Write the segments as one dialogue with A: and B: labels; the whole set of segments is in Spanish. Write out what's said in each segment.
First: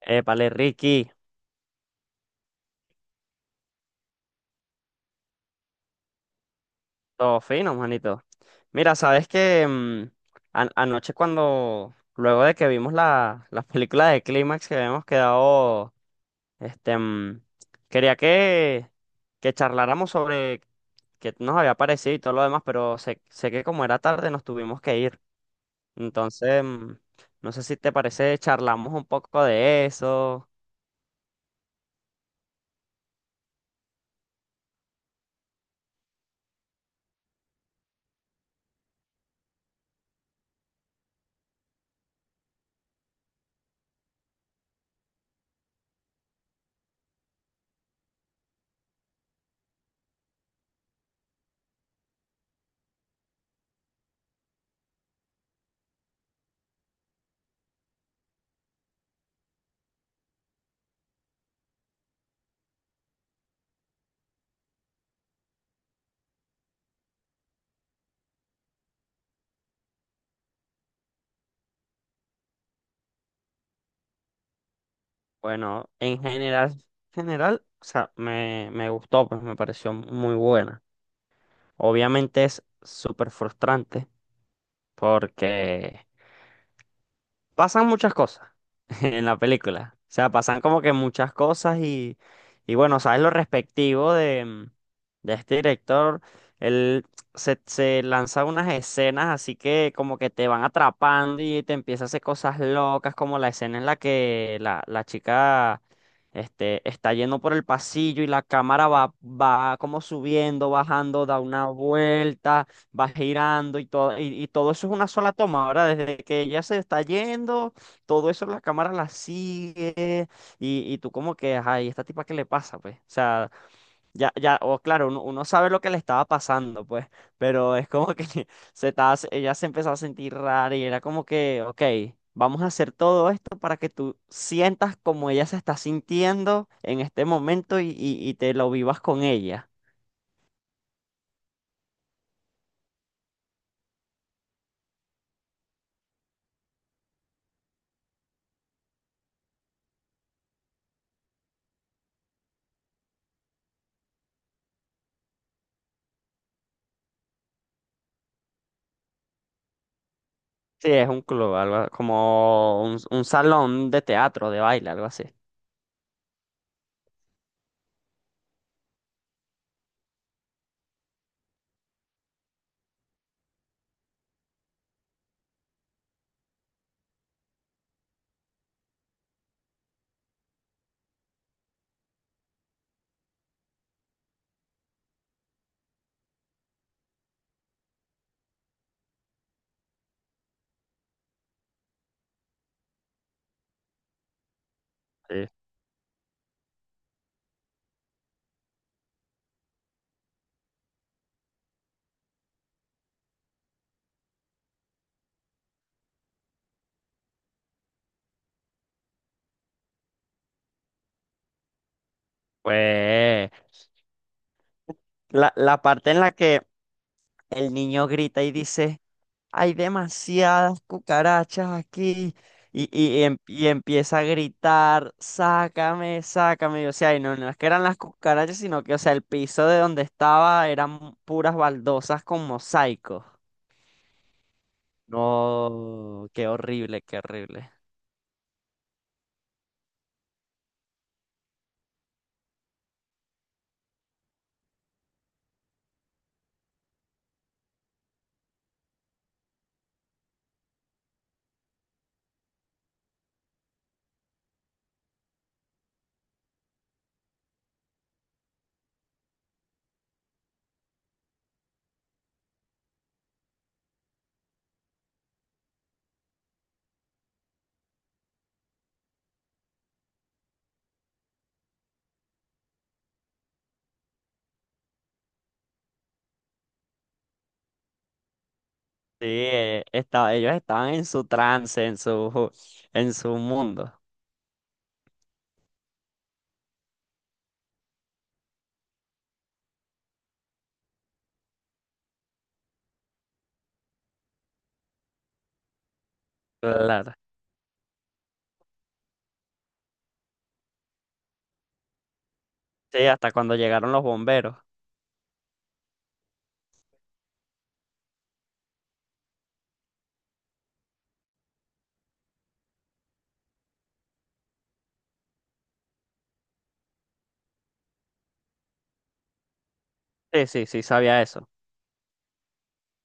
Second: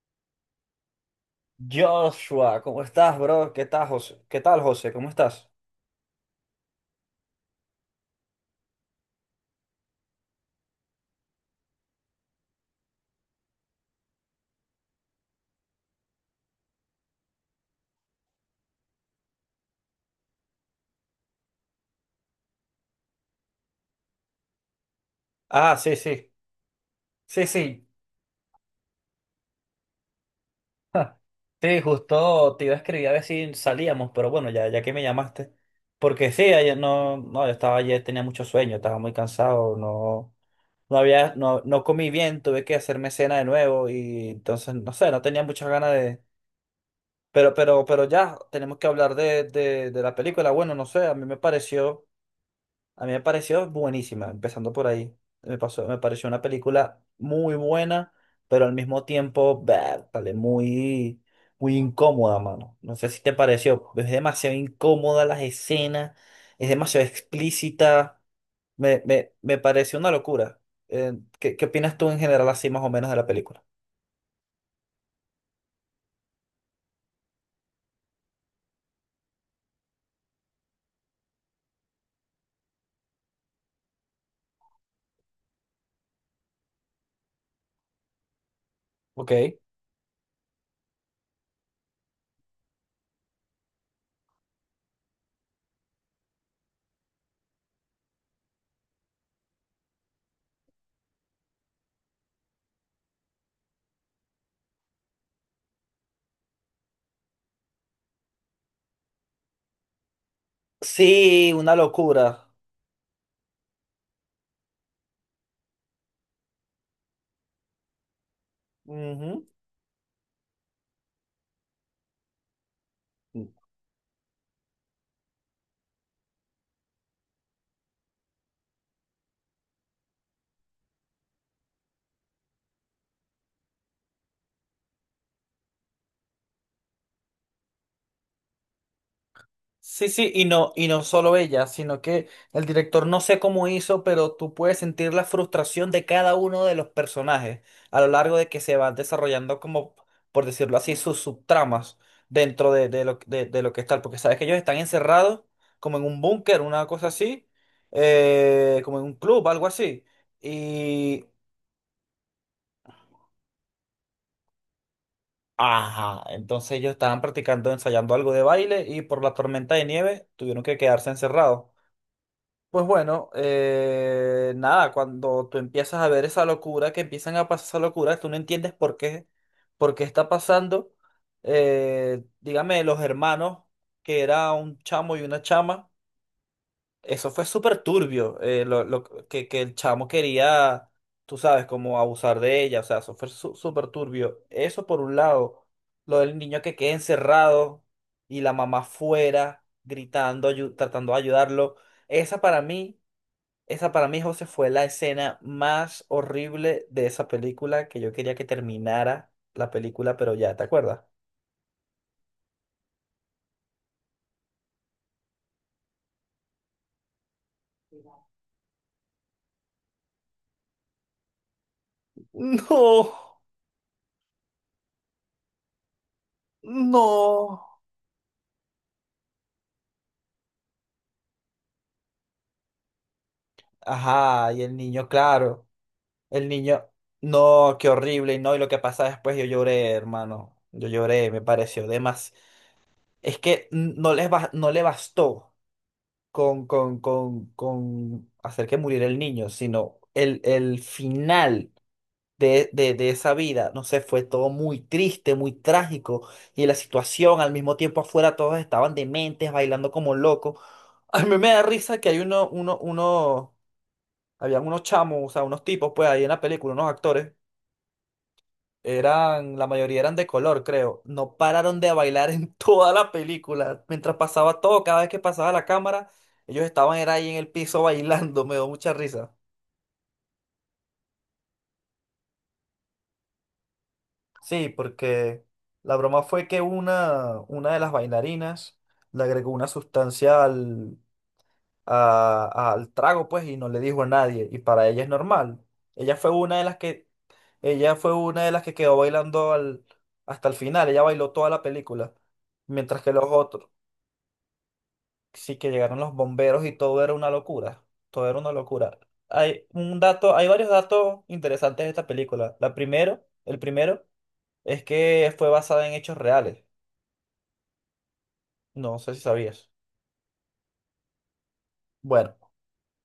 A: Épale, Ricky,
B: Joshua, ¿cómo estás, bro? ¿Qué tal, José? ¿Qué tal, José? ¿Cómo estás?
A: todo fino, manito. Mira, sabes que anoche cuando, luego de que vimos la película de Clímax que habíamos quedado, este, mm, quería que charláramos sobre qué nos había parecido y todo lo demás, pero sé que como era tarde nos tuvimos que ir.
B: Ah, sí, sí,
A: Entonces,
B: sí,
A: no sé si
B: sí.
A: te parece, charlamos un poco de eso.
B: Sí, justo te iba a escribir a ver si salíamos, pero bueno, ya que me llamaste. Porque sí, ayer no, no, yo estaba ayer, tenía mucho sueño, estaba muy cansado, no había, no, comí bien, tuve que hacerme cena de nuevo y entonces, no sé, no tenía muchas ganas de... Pero ya, tenemos que hablar de la película. Bueno, no sé, a mí me pareció. A mí me pareció buenísima, empezando por ahí. Me pareció una película muy buena, pero al mismo tiempo, vértale, muy incómoda, mano. No sé si te pareció. Es demasiado incómoda las escenas, es demasiado explícita. Me pareció una locura. ¿Qué opinas tú en general así más o menos de la película?
A: Bueno, en general, general, o sea, me gustó, pues me pareció muy buena. Obviamente es súper frustrante porque pasan muchas cosas. En
B: Ok.
A: la película. O sea, pasan como que muchas cosas y bueno, sabes lo respectivo de, de este director. Él se lanza unas escenas así que como que te van atrapando y te empieza a hacer cosas locas, como la escena en la que la chica este, está yendo por el pasillo y la cámara va como subiendo, bajando, da
B: Sí,
A: una
B: una locura.
A: vuelta, va girando y todo eso es una sola toma, ¿verdad? Desde que ella se está yendo todo eso la cámara la
B: Ujú.
A: sigue y tú como que, ay, ¿esta tipa qué le pasa, pues? O sea, ya, ya, o claro, uno sabe lo que le estaba pasando, pues, pero es como que se estaba, ella se empezó a sentir rara y era como que, ok, vamos a hacer todo esto para que tú sientas como ella se está sintiendo en este momento y te lo vivas con ella.
B: Sí, sí, y no solo ella, sino que el director no sé cómo hizo, pero tú puedes sentir la frustración de cada uno de los personajes a lo largo de que se van desarrollando como, por decirlo así, sus subtramas dentro de lo que está, porque sabes que ellos están encerrados como en un búnker, una cosa así, como en un club, algo así,
A: Sí, es un
B: y...
A: club, algo como un salón de teatro, de baile, algo así.
B: Ajá, entonces ellos estaban practicando, ensayando algo de baile y por la tormenta de nieve tuvieron que quedarse encerrados. Pues bueno, nada, cuando tú empiezas a ver esa locura, que empiezan a pasar esa locura, tú no entiendes por qué está pasando. Dígame, los hermanos, que era un chamo y una chama, eso fue súper turbio, lo que el chamo quería, tú sabes, como abusar de ella, o sea, eso fue su- súper turbio. Eso por un
A: Sí.
B: lado, lo del niño que queda encerrado y la mamá fuera, gritando, ayu- tratando de ayudarlo. Esa para mí. Esa para mí, José, fue la escena más horrible de esa película que yo quería que terminara la película, pero ya, ¿te acuerdas?
A: Pues la parte en la que el niño grita y dice, hay demasiadas cucarachas aquí. Y,
B: No,
A: y empieza a gritar, sácame, sácame. Y, o sea, y no, no es
B: no.
A: que eran las cucarachas, sino que, o sea, el piso de donde estaba eran puras baldosas con mosaicos.
B: Ajá, y el niño, claro.
A: No,
B: El
A: qué
B: niño,
A: horrible, qué horrible.
B: no, qué horrible, y no, y lo que pasa después, yo lloré, hermano. Yo lloré, me pareció de más. Es que n- no les bas- no le bastó con hacer que muriera el niño, sino el final. De esa vida, no sé, fue todo muy triste, muy trágico, y la situación, al mismo tiempo afuera todos estaban dementes, bailando como locos. A mí me da risa que hay uno, habían unos chamos, o sea, unos tipos, pues ahí en la película, unos actores, eran, la mayoría eran de color, creo, no pararon de bailar en toda la película, mientras pasaba todo, cada vez que pasaba la cámara, ellos estaban era ahí en el piso bailando, me dio mucha
A: Sí,
B: risa.
A: ellos estaban en su trance, en su mundo.
B: Sí, porque la broma fue que una de las bailarinas le agregó una sustancia al, a- al trago, pues, y no le dijo a nadie. Y para ella es normal. Ella fue una de las que,
A: Claro.
B: ella fue una de las que quedó bailando al, hasta el final. Ella bailó toda la película. Mientras
A: Sí,
B: que los
A: hasta cuando
B: otros,
A: llegaron los bomberos.
B: sí que llegaron los bomberos y todo era una locura. Todo era una locura. Hay un dato, hay varios datos interesantes de esta película. El primero es que fue basada en hechos reales. No sé si sabías.
A: Sí, sí, sí, sabía eso.
B: Bueno,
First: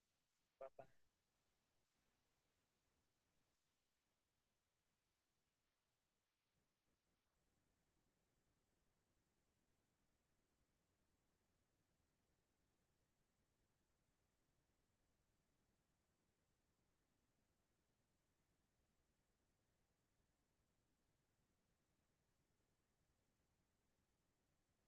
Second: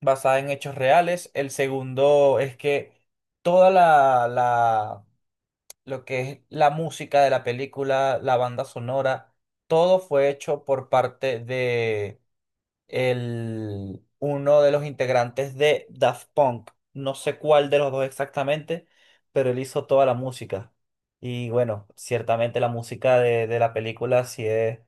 B: basada en hechos reales. El segundo es que toda la lo que es la música de la película, la banda sonora, todo fue hecho por parte uno de los integrantes de Daft Punk. No sé cuál de los dos exactamente, pero él hizo toda la música. Y bueno, ciertamente la música de la película sí es,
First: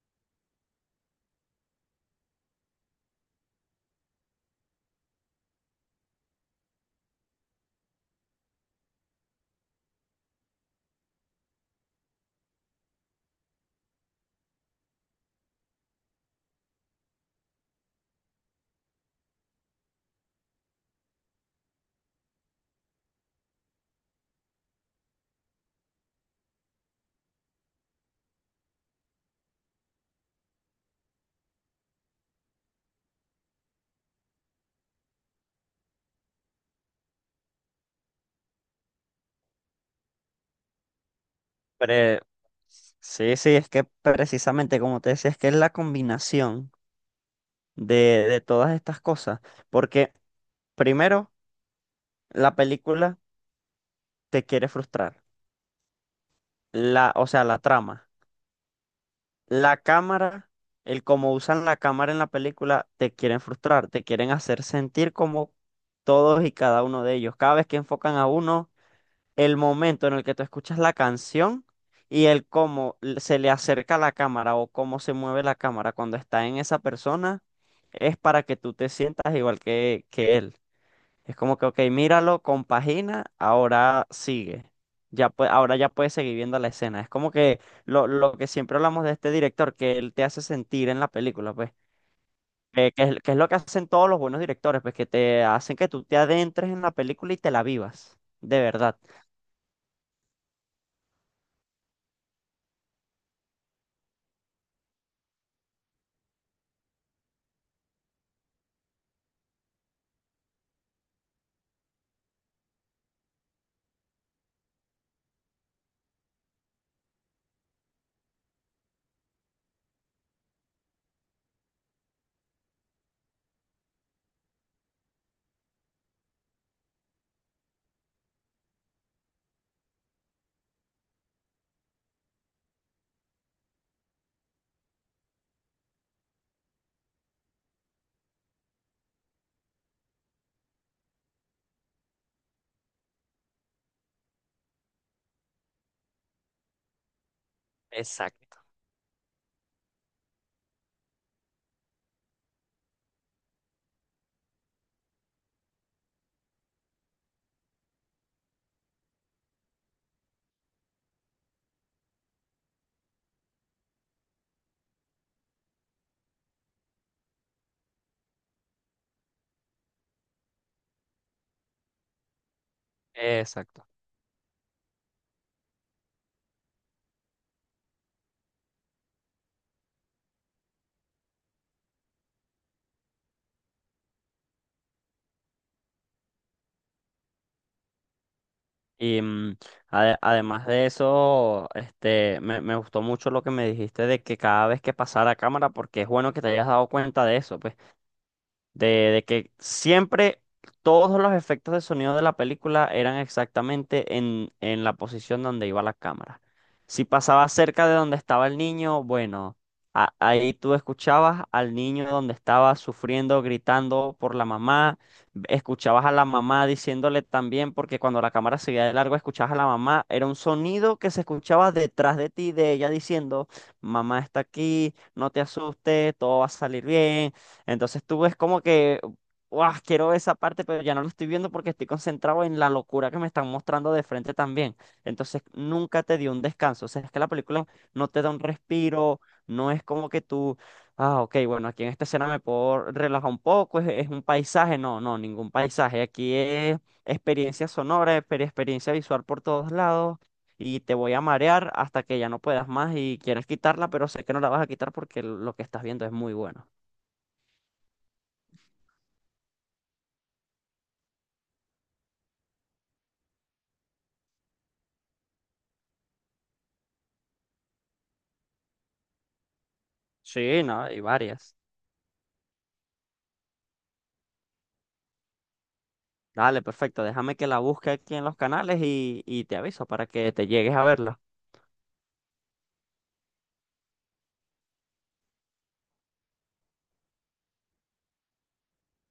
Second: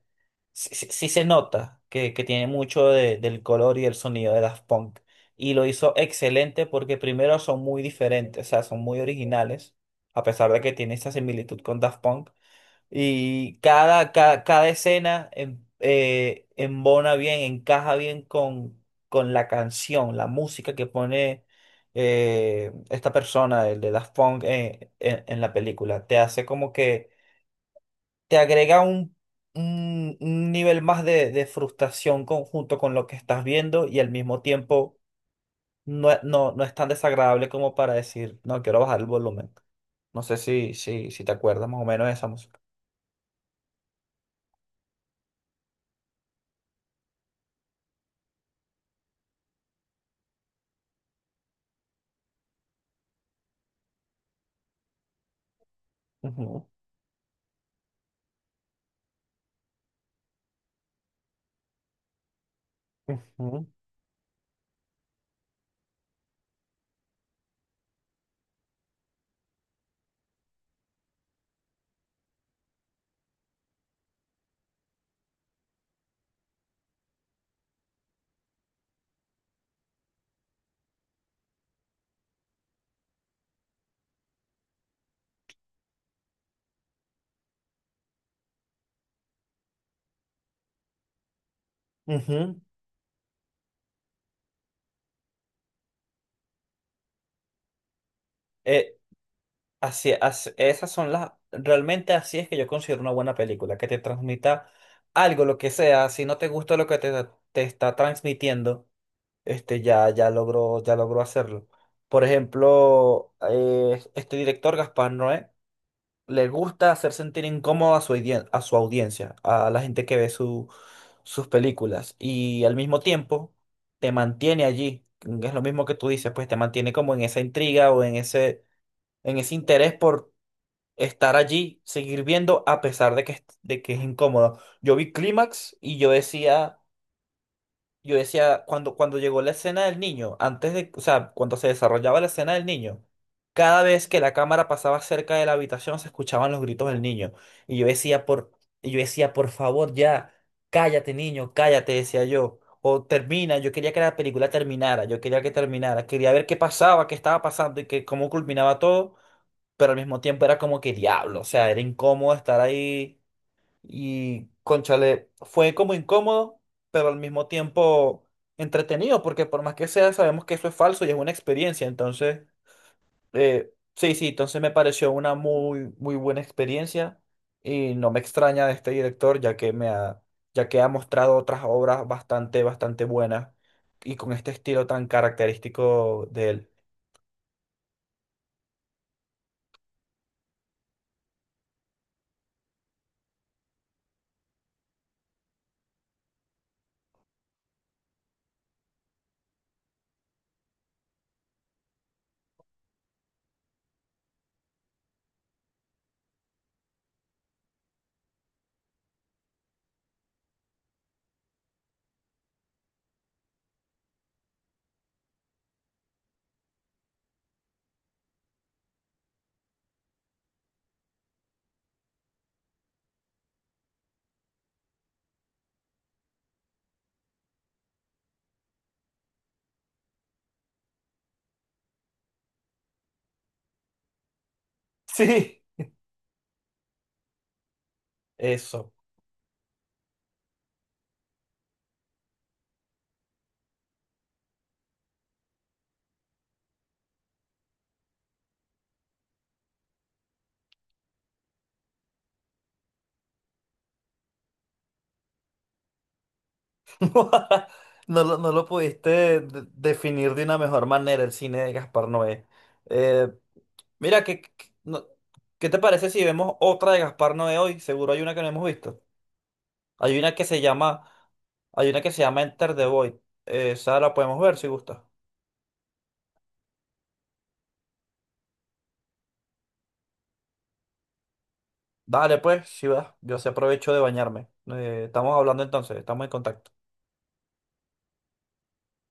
B: sí se nota que tiene mucho de- del color y el sonido de Daft Punk. Y lo hizo excelente porque primero son muy diferentes, o sea, son muy originales, a pesar de que tiene esa similitud con Daft Punk. Y cada escena en- embona bien, encaja bien con la canción, la música que pone esta persona, el de Daft Punk, en la película. Te hace como que te agrega un nivel más de frustración con- junto con lo que estás viendo y al mismo tiempo no, es- no, no es tan desagradable como para decir, no, quiero bajar el volumen. No sé si te acuerdas más o menos de
A: Pre-
B: esa música.
A: Sí, sí, es que precisamente como te decía, es que es la combinación de, de todas estas cosas. Porque primero, la película te quiere frustrar.
B: Ujú,
A: La, o sea, la trama. La cámara, el cómo usan la cámara en la película, te quieren
B: ujú.
A: frustrar, te quieren hacer sentir como todos y cada uno de ellos. Cada vez que enfocan a uno, el momento en el que tú escuchas la canción y el cómo se le acerca la cámara o cómo se mueve la cámara cuando está en esa persona, es para que tú te sientas igual que él. Es como que, ok, míralo, compagina, ahora sigue. Ahora ya puedes seguir viendo la escena. Es como que lo que siempre hablamos de este director, que él te hace sentir en la película, pues.
B: Ujú.
A: Eh, que que es lo que hacen todos los buenos directores, pues que te hacen que tú te adentres en la película y te la vivas, de
B: Eh,
A: verdad.
B: esas son las, realmente así es que yo considero una buena película, que te transmita algo, lo que sea, si no te gusta lo que te está transmitiendo, este, ya, ya logró hacerlo. Por ejemplo, este director, Gaspar Noé, le gusta hacer sentir incómodo a su, audien- a su audiencia, a la gente que ve su, sus películas, y al mismo tiempo te mantiene allí. Es lo mismo que tú dices, pues te mantiene como en esa intriga o en ese interés por estar allí, seguir viendo a pesar de que es incómodo. Yo vi Clímax y yo decía, cuando, cuando llegó la escena del niño, antes de, o sea, cuando se desarrollaba la escena del niño, cada vez que la cámara pasaba cerca de la habitación se escuchaban los gritos del niño. Y yo decía, por,
A: Exacto.
B: y yo decía, por favor, ya, cállate, niño, cállate, decía yo. O termina, yo quería que la película terminara, yo quería que terminara, quería ver qué pasaba, qué estaba pasando y que, cómo culminaba todo pero al mismo tiempo era como que diablo, o sea, era incómodo estar ahí y, cónchale, fue como incómodo, pero al mismo tiempo entretenido, porque por más que sea, sabemos que eso es falso y es una experiencia, entonces,
A: Exacto.
B: sí, sí, entonces me pareció una muy, muy buena experiencia y no me extraña de este director, ya que me ha, ya que ha mostrado otras obras bastante, bastante buenas y con este estilo tan característico de él.
A: Y además de eso, este, me gustó mucho lo que me dijiste de que cada vez que pasara cámara, porque es bueno que te hayas dado cuenta de eso, pues. De que siempre todos los efectos de sonido de la película eran exactamente en la posición donde iba la cámara. Si pasaba cerca de donde estaba el niño, bueno, ahí tú escuchabas al niño donde estaba sufriendo, gritando por la mamá, escuchabas a la mamá diciéndole también, porque cuando la cámara seguía de largo, escuchabas a la mamá, era un sonido que se escuchaba detrás de ti, de ella diciendo, mamá está aquí, no te asustes, todo va a salir bien. Entonces tú ves como que, ¡guau! Quiero esa parte, pero ya no lo estoy viendo porque estoy concentrado en la locura que me están mostrando de frente también. Entonces
B: Sí,
A: nunca te dio un descanso. O sea, es que la película no te da un
B: eso.
A: respiro, no es como que tú, ah, ok, bueno, aquí en esta escena me puedo relajar un poco, es un paisaje. No, no, ningún paisaje. Aquí es experiencia sonora, experiencia visual por todos lados. Y te voy a marear hasta que ya no puedas más y quieres quitarla, pero sé que no la vas a quitar porque lo que estás viendo es muy bueno.
B: No lo pudiste de- definir de una mejor manera el cine de Gaspar Noé. Eh, mira, ¿qué te parece si vemos otra de Gaspar Noé hoy? Seguro hay una que no hemos visto. Hay una que se
A: Sí, no, hay
B: llama,
A: varias.
B: hay una que se llama Enter the Void. Esa la podemos ver si gusta.
A: Dale, perfecto. Déjame que la busque aquí en los canales y te aviso para que te llegues a verla.
B: Dale pues, si vas. Yo se aprovecho de bañarme. Estamos hablando entonces, estamos en contacto.